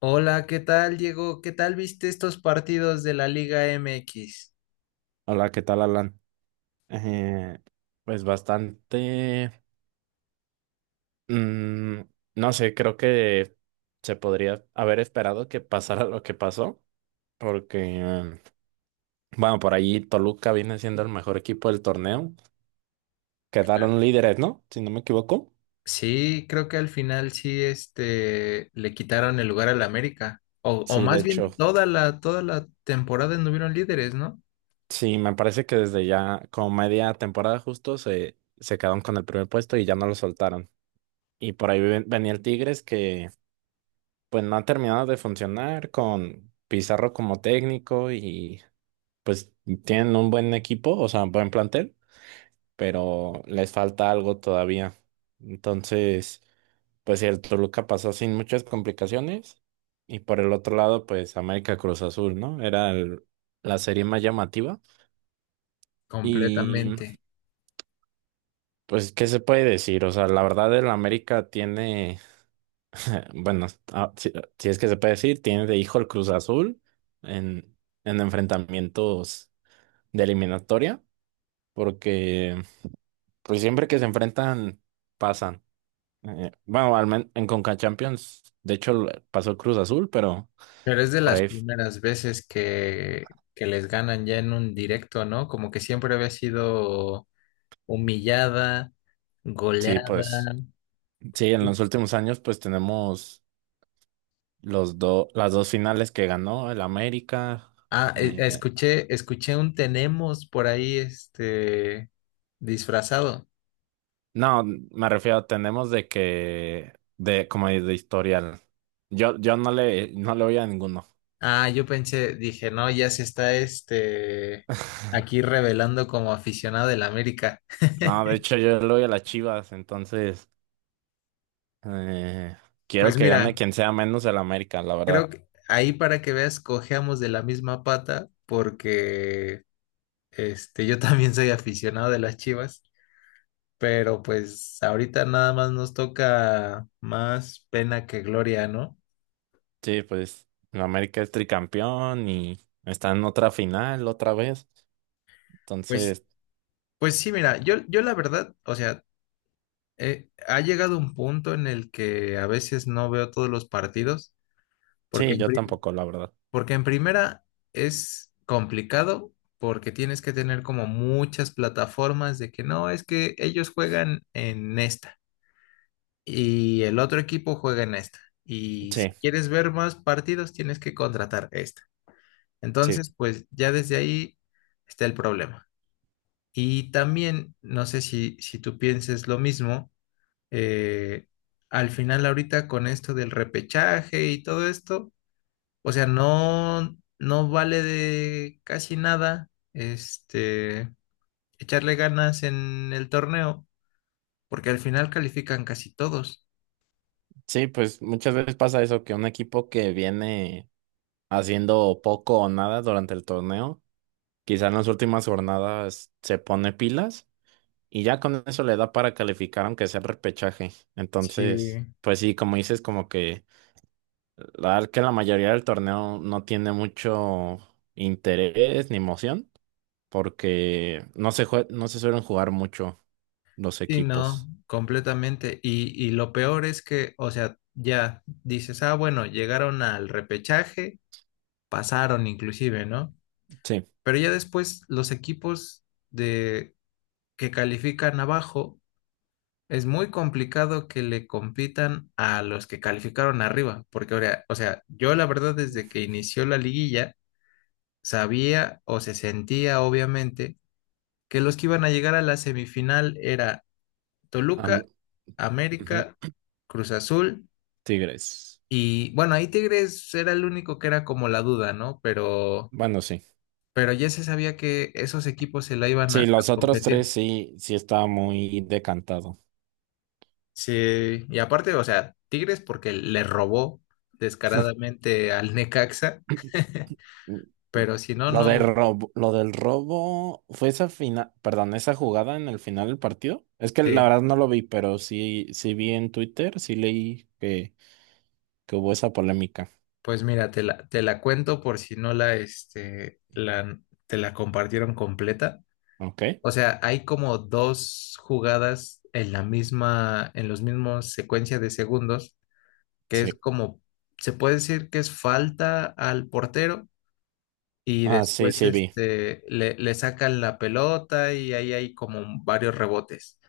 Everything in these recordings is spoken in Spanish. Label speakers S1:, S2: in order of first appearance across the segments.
S1: Hola, ¿qué tal, Diego? ¿Qué tal viste estos partidos de la Liga MX?
S2: Hola, ¿qué tal, Alan? Eh, pues bastante, mm, no sé, creo que se podría haber esperado que pasara lo que pasó, porque, eh, bueno, por ahí Toluca viene siendo el mejor equipo del torneo.
S1: Claro.
S2: Quedaron líderes, ¿no? Si no me equivoco.
S1: Sí, creo que al final sí, este, le quitaron el lugar al América. O
S2: Sí, de
S1: más
S2: hecho,
S1: bien toda la temporada anduvieron líderes, ¿no?
S2: sí, me parece que desde ya como media temporada justo se quedaron con el primer puesto y ya no lo soltaron. Y por ahí venía el Tigres que pues no ha terminado de funcionar con Pizarro como técnico y pues tienen un buen equipo, o sea, buen plantel, pero les falta algo todavía. Entonces, pues el Toluca pasó sin muchas complicaciones y por el otro lado, pues América Cruz Azul, ¿no? La serie más llamativa y
S1: Completamente.
S2: pues, ¿qué se puede decir? O sea, la verdad el América tiene... Bueno, si, si es que se puede decir, tiene de hijo el Cruz Azul en, en enfrentamientos de eliminatoria, porque pues siempre que se enfrentan pasan. Bueno, en Conca Champions, de hecho pasó el Cruz Azul, pero
S1: Pero es de
S2: por
S1: las
S2: ahí f-
S1: primeras veces que les ganan ya en un directo, ¿no? Como que siempre había sido humillada,
S2: sí,
S1: goleada.
S2: pues sí, en los últimos años pues tenemos los dos las dos finales que ganó el América. eh,
S1: Escuché un tenemos por ahí, este, disfrazado.
S2: No, me refiero, tenemos de que, de, como de historial. Yo no le, no le voy a ninguno.
S1: Ah, yo pensé, dije, no, ya se está, este, aquí revelando como aficionado del América.
S2: No, de hecho yo le voy a las Chivas, entonces eh, quiero
S1: Pues
S2: que gane
S1: mira,
S2: quien sea menos el América, la verdad.
S1: creo que ahí para que veas, cojeamos de la misma pata, porque, este, yo también soy aficionado de las Chivas, pero pues ahorita nada más nos toca más pena que gloria, ¿no?
S2: Sí, pues el América es tricampeón y está en otra final otra vez.
S1: Pues,
S2: Entonces,
S1: pues sí, mira, yo la verdad, o sea, ha llegado un punto en el que a veces no veo todos los partidos, porque
S2: sí,
S1: en,
S2: yo
S1: pri-
S2: tampoco, la verdad.
S1: porque en primera es complicado, porque tienes que tener como muchas plataformas de que no, es que ellos juegan en esta y el otro equipo juega en esta. Y
S2: Sí,
S1: si quieres ver más partidos, tienes que contratar esta.
S2: sí,
S1: Entonces, pues ya desde ahí está el problema. Y también, no sé si tú pienses lo mismo, eh, al final ahorita con esto del repechaje y todo esto, o sea, no, no vale de casi nada, este, echarle ganas en el torneo, porque al final califican casi todos.
S2: sí, pues muchas veces pasa eso, que un equipo que viene haciendo poco o nada durante el torneo. Quizá en las últimas jornadas se pone pilas y ya con eso le da para calificar aunque sea el repechaje. Entonces,
S1: Sí.
S2: pues sí, como dices, como que la verdad que la mayoría del torneo no tiene mucho interés ni emoción porque no se suelen jugar mucho los
S1: Sí, no,
S2: equipos.
S1: completamente. Y lo peor es que, o sea, ya dices, ah, bueno, llegaron al repechaje, pasaron inclusive, ¿no?
S2: Sí,
S1: Pero ya después los equipos de que califican abajo. Es muy complicado que le compitan a los que calificaron arriba, porque, ahora- o sea, yo la verdad desde que inició la liguilla sabía o se sentía obviamente que los que iban a llegar a la semifinal era Toluca,
S2: am- ujú,
S1: América, Cruz Azul,
S2: Tigres.
S1: y bueno, ahí Tigres era el único que era como la duda, ¿no?
S2: Bueno, sí.
S1: Pero ya se sabía que esos equipos se la iban a
S2: Sí, los otros tres
S1: competir.
S2: sí, sí estaba muy decantado.
S1: Sí, y aparte, o sea, Tigres porque le robó descaradamente al Necaxa,
S2: Mm, mm.
S1: pero si no, no,
S2: Lo del robo fue esa final, perdón, esa jugada en el final del partido. Es que la
S1: sí.
S2: verdad no lo vi, pero sí, sí vi en Twitter, sí leí que hubo esa polémica.
S1: Pues mira, te la cuento por si no la, este, la, te la compartieron completa.
S2: ¿Ok?
S1: O sea, hay como dos jugadas en la misma, en los mismos secuencia de segundos, que es
S2: Sí.
S1: como, se puede decir que es falta al portero. Y
S2: Ah, sí,
S1: después
S2: sí vi.
S1: este, le sacan la pelota y ahí hay como varios rebotes.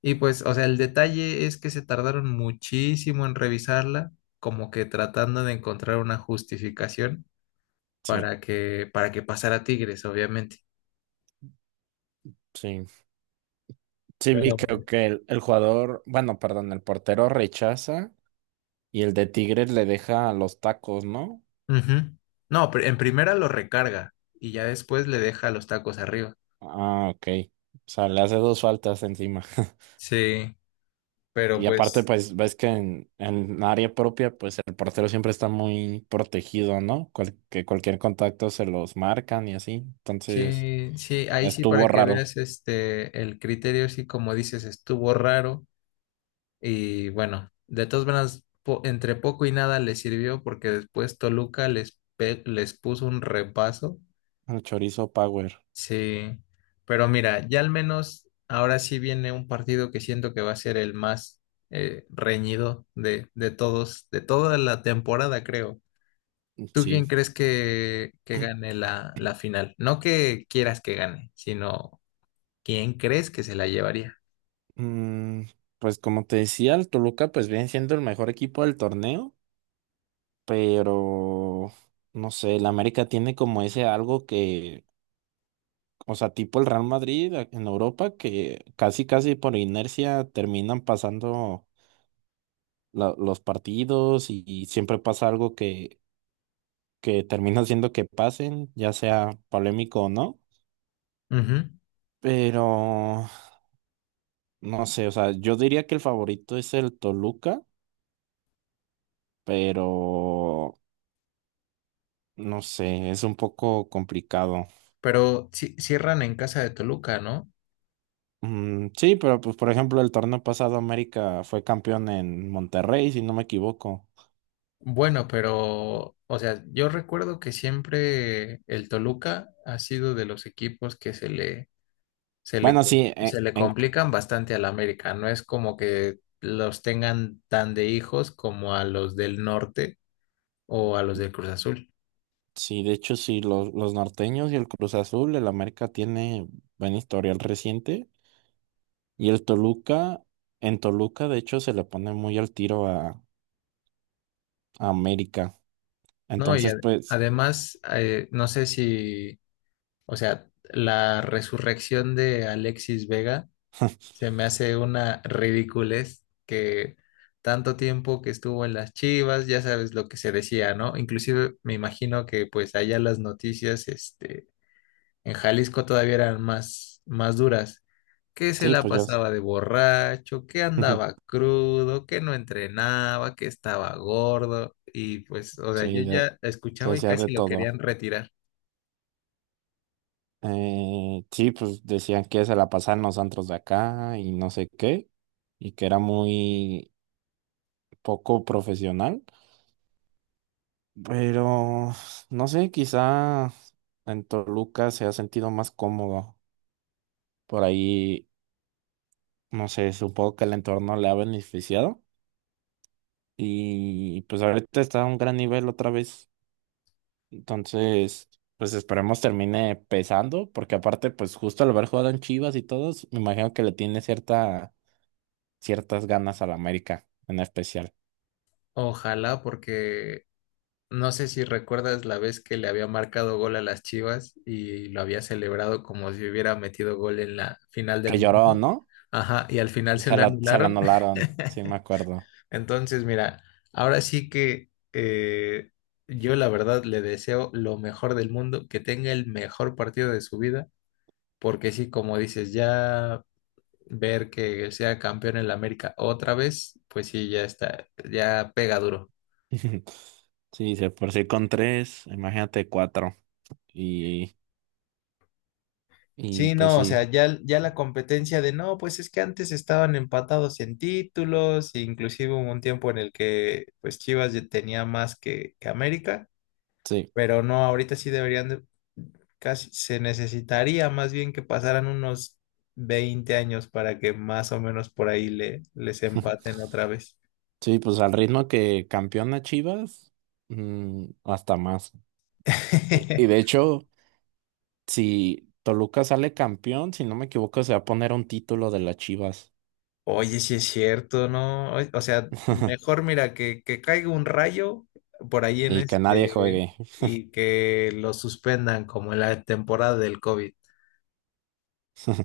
S1: Y pues, o sea, el detalle es que se tardaron muchísimo en revisarla, como que tratando de encontrar una justificación
S2: Sí,
S1: para para que pasara Tigres, obviamente.
S2: sí. Sí
S1: Pero
S2: vi, creo
S1: bueno.
S2: que el jugador, bueno, perdón, el portero rechaza y el de Tigres le deja los tacos, ¿no?
S1: Ujú. No, pr- en primera lo recarga y ya después le deja los tacos arriba.
S2: Ah, ok. O sea, le hace dos faltas encima.
S1: Sí, pero
S2: Y aparte,
S1: pues
S2: pues ves que en área propia, pues el portero siempre está muy protegido, ¿no? Que cualquier contacto se los marcan y así. Entonces,
S1: sí, ahí sí
S2: estuvo
S1: para que
S2: raro.
S1: veas este el criterio, sí como dices, estuvo raro. Y bueno, de todas maneras, po- entre poco y nada les sirvió porque después Toluca les, pe- les puso un repaso.
S2: El chorizo Power.
S1: Sí, pero mira, ya al menos ahora sí viene un partido que siento que va a ser el más reñido de todos, de toda la temporada, creo. ¿Tú
S2: Sí.
S1: quién crees que gane la, la final? No que quieras que gane, sino quién crees que se la llevaría.
S2: Mm, pues como te decía, el Toluca, pues viene siendo el mejor equipo del torneo, pero no sé, el América tiene como ese algo que, o sea, tipo el Real Madrid en Europa, que casi, casi por inercia terminan pasando los partidos y siempre pasa algo que termina haciendo que pasen, ya sea polémico o no.
S1: Ujú.
S2: Pero no sé, o sea, yo diría que el favorito es el Toluca, pero no sé, es un poco complicado.
S1: Pero ci- cierran en casa de Toluca, ¿no?
S2: Sí, pero pues por ejemplo el torneo pasado América fue campeón en Monterrey, si no me equivoco.
S1: Bueno, pero, o sea, yo recuerdo que siempre el Toluca ha sido de los equipos que se le, se le,
S2: Bueno, sí,
S1: se le complican bastante al América. No es como que los tengan tan de hijos como a los del norte o a los del Cruz Azul.
S2: sí, de hecho sí, los norteños y el Cruz Azul, el América tiene buen historial reciente. Y el Toluca, en Toluca, de hecho, se le pone muy al tiro a América.
S1: No, y
S2: Entonces,
S1: ad-
S2: pues,
S1: además, no sé si, o sea, la resurrección de Alexis Vega. Se me hace una ridiculez que tanto tiempo que estuvo en las Chivas, ya sabes lo que se decía, ¿no? Inclusive me imagino que pues allá las noticias, este, en Jalisco todavía eran más, más duras. Que se
S2: sí,
S1: la
S2: pues yo,
S1: pasaba de borracho, que andaba crudo, que no entrenaba, que estaba gordo. Y pues, o sea, yo
S2: sí,
S1: ya
S2: se
S1: escuchaba y
S2: decía de
S1: casi lo
S2: todo.
S1: querían retirar.
S2: Sí, pues decían que se la pasaban los antros de acá y no sé qué, y que era muy poco profesional. Pero, no sé, quizá en Toluca se ha sentido más cómodo. Por ahí, no sé, supongo que el entorno le ha beneficiado. Y pues ahorita está a un gran nivel otra vez. Entonces, pues esperemos termine pesando, porque aparte, pues justo al haber jugado en Chivas y todos, me imagino que le tiene cierta, ciertas ganas a la América, en especial.
S1: Ojalá. Porque no sé si recuerdas la vez que le había marcado gol a las Chivas y lo había celebrado como si hubiera metido gol en la final del
S2: Que lloró,
S1: mundo.
S2: ¿no?
S1: Ajá, y al final
S2: Y
S1: se lo
S2: se la
S1: anularon.
S2: anularon, sí me acuerdo.
S1: Entonces, mira, ahora sí que yo la verdad le deseo lo mejor del mundo, que tenga el mejor partido de su vida, porque sí, como dices, ya ver que sea campeón en la América otra vez, pues sí, ya está, ya pega duro.
S2: Sí, se por sí con tres, imagínate cuatro. Y, y
S1: Sí,
S2: pues
S1: no, o
S2: sí,
S1: sea, ya la competencia de no, pues es que antes estaban empatados en títulos, e inclusive hubo un tiempo en el que pues Chivas ya tenía más que América,
S2: sí.
S1: pero no, ahorita sí deberían de- casi se necesitaría más bien que pasaran unos 20 años para que más o menos por ahí le, les empaten otra vez.
S2: Sí, pues al ritmo que campeona Chivas, mm, hasta más. Y de hecho. Si Toluca sale campeón, si no me equivoco, se va a poner un título de las Chivas.
S1: Oye, sí es cierto, ¿no? O sea, mejor mira que caiga un rayo por ahí en
S2: Y que nadie
S1: este
S2: juegue.
S1: y que lo suspendan como en la temporada del COVID.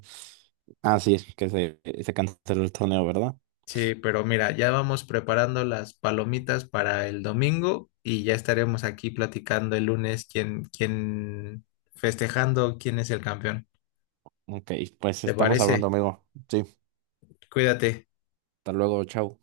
S2: Ah, sí, es que se canceló el torneo, ¿verdad?
S1: Sí, pero mira, ya vamos preparando las palomitas para el domingo y ya estaremos aquí platicando el lunes festejando quién es el campeón.
S2: Ok, pues
S1: ¿Te
S2: estamos hablando,
S1: parece?
S2: amigo. Sí,
S1: Cuídate.
S2: hasta luego, chao.